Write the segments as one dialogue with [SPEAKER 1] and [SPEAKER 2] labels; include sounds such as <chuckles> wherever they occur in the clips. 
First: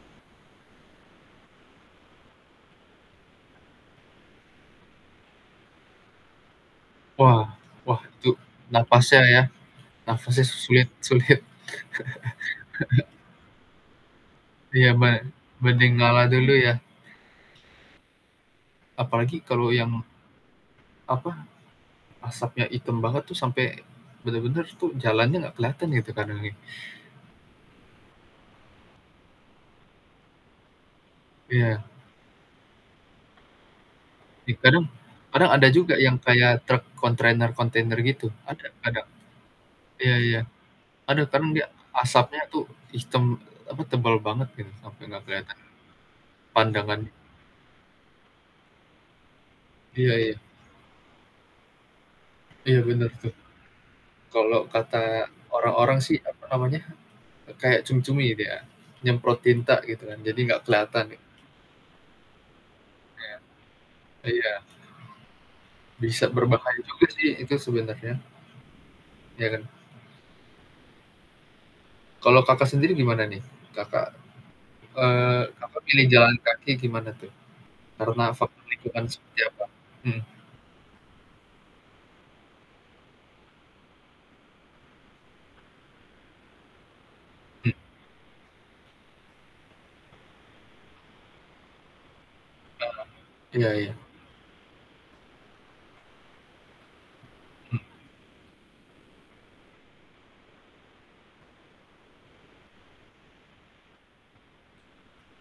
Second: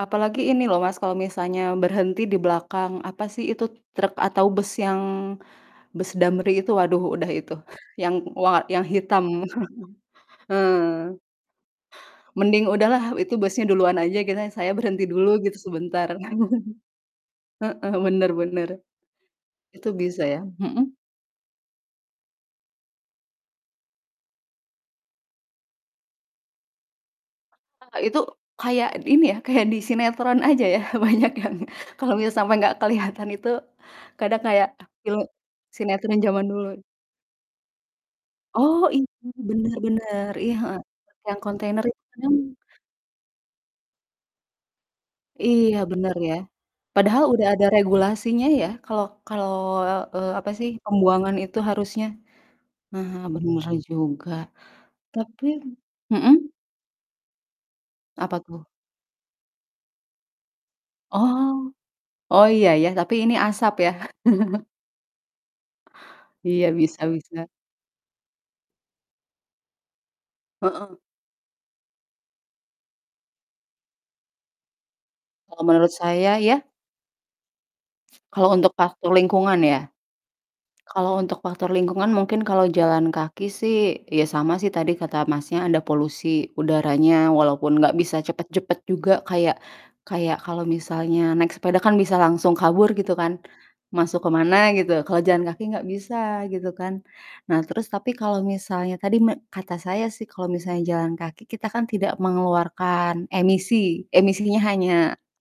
[SPEAKER 1] Apalagi ini loh Mas, kalo misalnya berhenti di belakang. Apa sih itu truk atau bus yang, bus Damri itu, waduh udah
[SPEAKER 2] Wah,
[SPEAKER 1] itu.
[SPEAKER 2] wah
[SPEAKER 1] Yang
[SPEAKER 2] itu,
[SPEAKER 1] wah yang
[SPEAKER 2] napasnya
[SPEAKER 1] hitam.
[SPEAKER 2] ya,
[SPEAKER 1] <chuckles>
[SPEAKER 2] napasnya sulit,
[SPEAKER 1] heeh.
[SPEAKER 2] sulit.
[SPEAKER 1] Mending udah lah,
[SPEAKER 2] <chuckles>
[SPEAKER 1] itu busnya duluan aja gitu, saya
[SPEAKER 2] Iya
[SPEAKER 1] berhenti dulu
[SPEAKER 2] man,
[SPEAKER 1] gitu
[SPEAKER 2] mending
[SPEAKER 1] sebentar.
[SPEAKER 2] ngalah dulu ya.
[SPEAKER 1] <chuckles> heeh, bener bener,
[SPEAKER 2] Apalagi kalau
[SPEAKER 1] itu
[SPEAKER 2] yang
[SPEAKER 1] bisa ya, hmm.
[SPEAKER 2] Apa, asapnya item banget tuh sampe bener-bener tuh, jalannya nggak keliatan gitu kadang ya.
[SPEAKER 1] Ah, itu kayak ini ya, kayak di sinetron aja ya, banyak yang
[SPEAKER 2] Iya.
[SPEAKER 1] kalau misa sampai nggak kelihatan itu, kadang
[SPEAKER 2] Ih,
[SPEAKER 1] kayak,
[SPEAKER 2] kadang,
[SPEAKER 1] film
[SPEAKER 2] kadang ada juga
[SPEAKER 1] sinetron
[SPEAKER 2] yang
[SPEAKER 1] jaman
[SPEAKER 2] kayak
[SPEAKER 1] dulu.
[SPEAKER 2] truk kontainer-kontainer gitu, ada
[SPEAKER 1] Oh,
[SPEAKER 2] ada,
[SPEAKER 1] ini bener
[SPEAKER 2] iya
[SPEAKER 1] bener,
[SPEAKER 2] iya,
[SPEAKER 1] iya heeh,
[SPEAKER 2] ada
[SPEAKER 1] yang
[SPEAKER 2] kan dia
[SPEAKER 1] kontainer itu kadang
[SPEAKER 2] asapnya tuh hitam, apa, tebal banget gitu sampe nggak kelihatan,
[SPEAKER 1] Iya bener ya,
[SPEAKER 2] pandangan.
[SPEAKER 1] padahal udah ada regulasinya ya, kalau kalau,
[SPEAKER 2] Iya
[SPEAKER 1] eee,
[SPEAKER 2] iya.
[SPEAKER 1] apa sih pembuangan itu harusnya,
[SPEAKER 2] Iya bener
[SPEAKER 1] heeh,
[SPEAKER 2] tuh,
[SPEAKER 1] bener juga,
[SPEAKER 2] kalau kata
[SPEAKER 1] tapi
[SPEAKER 2] orang-orang sih
[SPEAKER 1] hmm.
[SPEAKER 2] apa namanya, e kayak cumi-cumi
[SPEAKER 1] Apa
[SPEAKER 2] gitu ya,
[SPEAKER 1] tuh?
[SPEAKER 2] nyemprot tinta gitu kan, jadi nggak keliatan ya.
[SPEAKER 1] Oh, oh iya iya, tapi ini asap ya.
[SPEAKER 2] Iya, iya.
[SPEAKER 1] <chuckles>
[SPEAKER 2] Bisa
[SPEAKER 1] Iya
[SPEAKER 2] berbahaya
[SPEAKER 1] bisa
[SPEAKER 2] juga sih
[SPEAKER 1] bisa.
[SPEAKER 2] itu sebenarnya. Iya kan.
[SPEAKER 1] Heeh.
[SPEAKER 2] Kalau Kakak sendiri gimana nih, Kakak, eee,
[SPEAKER 1] Kalau
[SPEAKER 2] Kakak
[SPEAKER 1] menurut
[SPEAKER 2] pilih jalan
[SPEAKER 1] saya ya.
[SPEAKER 2] kaki gimana tuh, karena
[SPEAKER 1] Kalo
[SPEAKER 2] faktor
[SPEAKER 1] untuk
[SPEAKER 2] lingkungan
[SPEAKER 1] faktor
[SPEAKER 2] seperti
[SPEAKER 1] lingkungan
[SPEAKER 2] apa?
[SPEAKER 1] ya?
[SPEAKER 2] Hmm.
[SPEAKER 1] Kalo untuk faktor lingkungan mungkin kalo jalan kaki sih, ya sama sih tadi kata Masnya ada polusi udaranya,
[SPEAKER 2] Mmm.
[SPEAKER 1] walaupun gak bisa cepet-cepet juga kayak, kayak kalo misalnya naik sepeda kan bisa langsung
[SPEAKER 2] Nah,
[SPEAKER 1] kabur gitu kan,
[SPEAKER 2] iya iya.
[SPEAKER 1] masuk kemana gitu, kalo jalan kaki gak bisa gitu kan, nah
[SPEAKER 2] Mmm.
[SPEAKER 1] terus tapi kalo misalnya tadi me kata saya sih kalo misalnya jalan kaki kita kan tidak mengeluarkan emisi, emisinya hanya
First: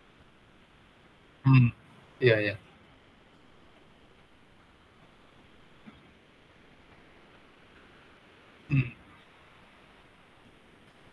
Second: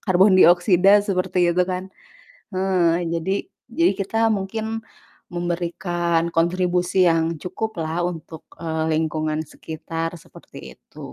[SPEAKER 1] karbon dioksida seperti itu
[SPEAKER 2] Hmm,
[SPEAKER 1] kan,
[SPEAKER 2] iya iya.
[SPEAKER 1] eee, jadi, jadi kita mungkin, memberikan kontribusi yang cukup lah untuk, eee,
[SPEAKER 2] Hmm.
[SPEAKER 1] lingkungan sekitar seperti itu.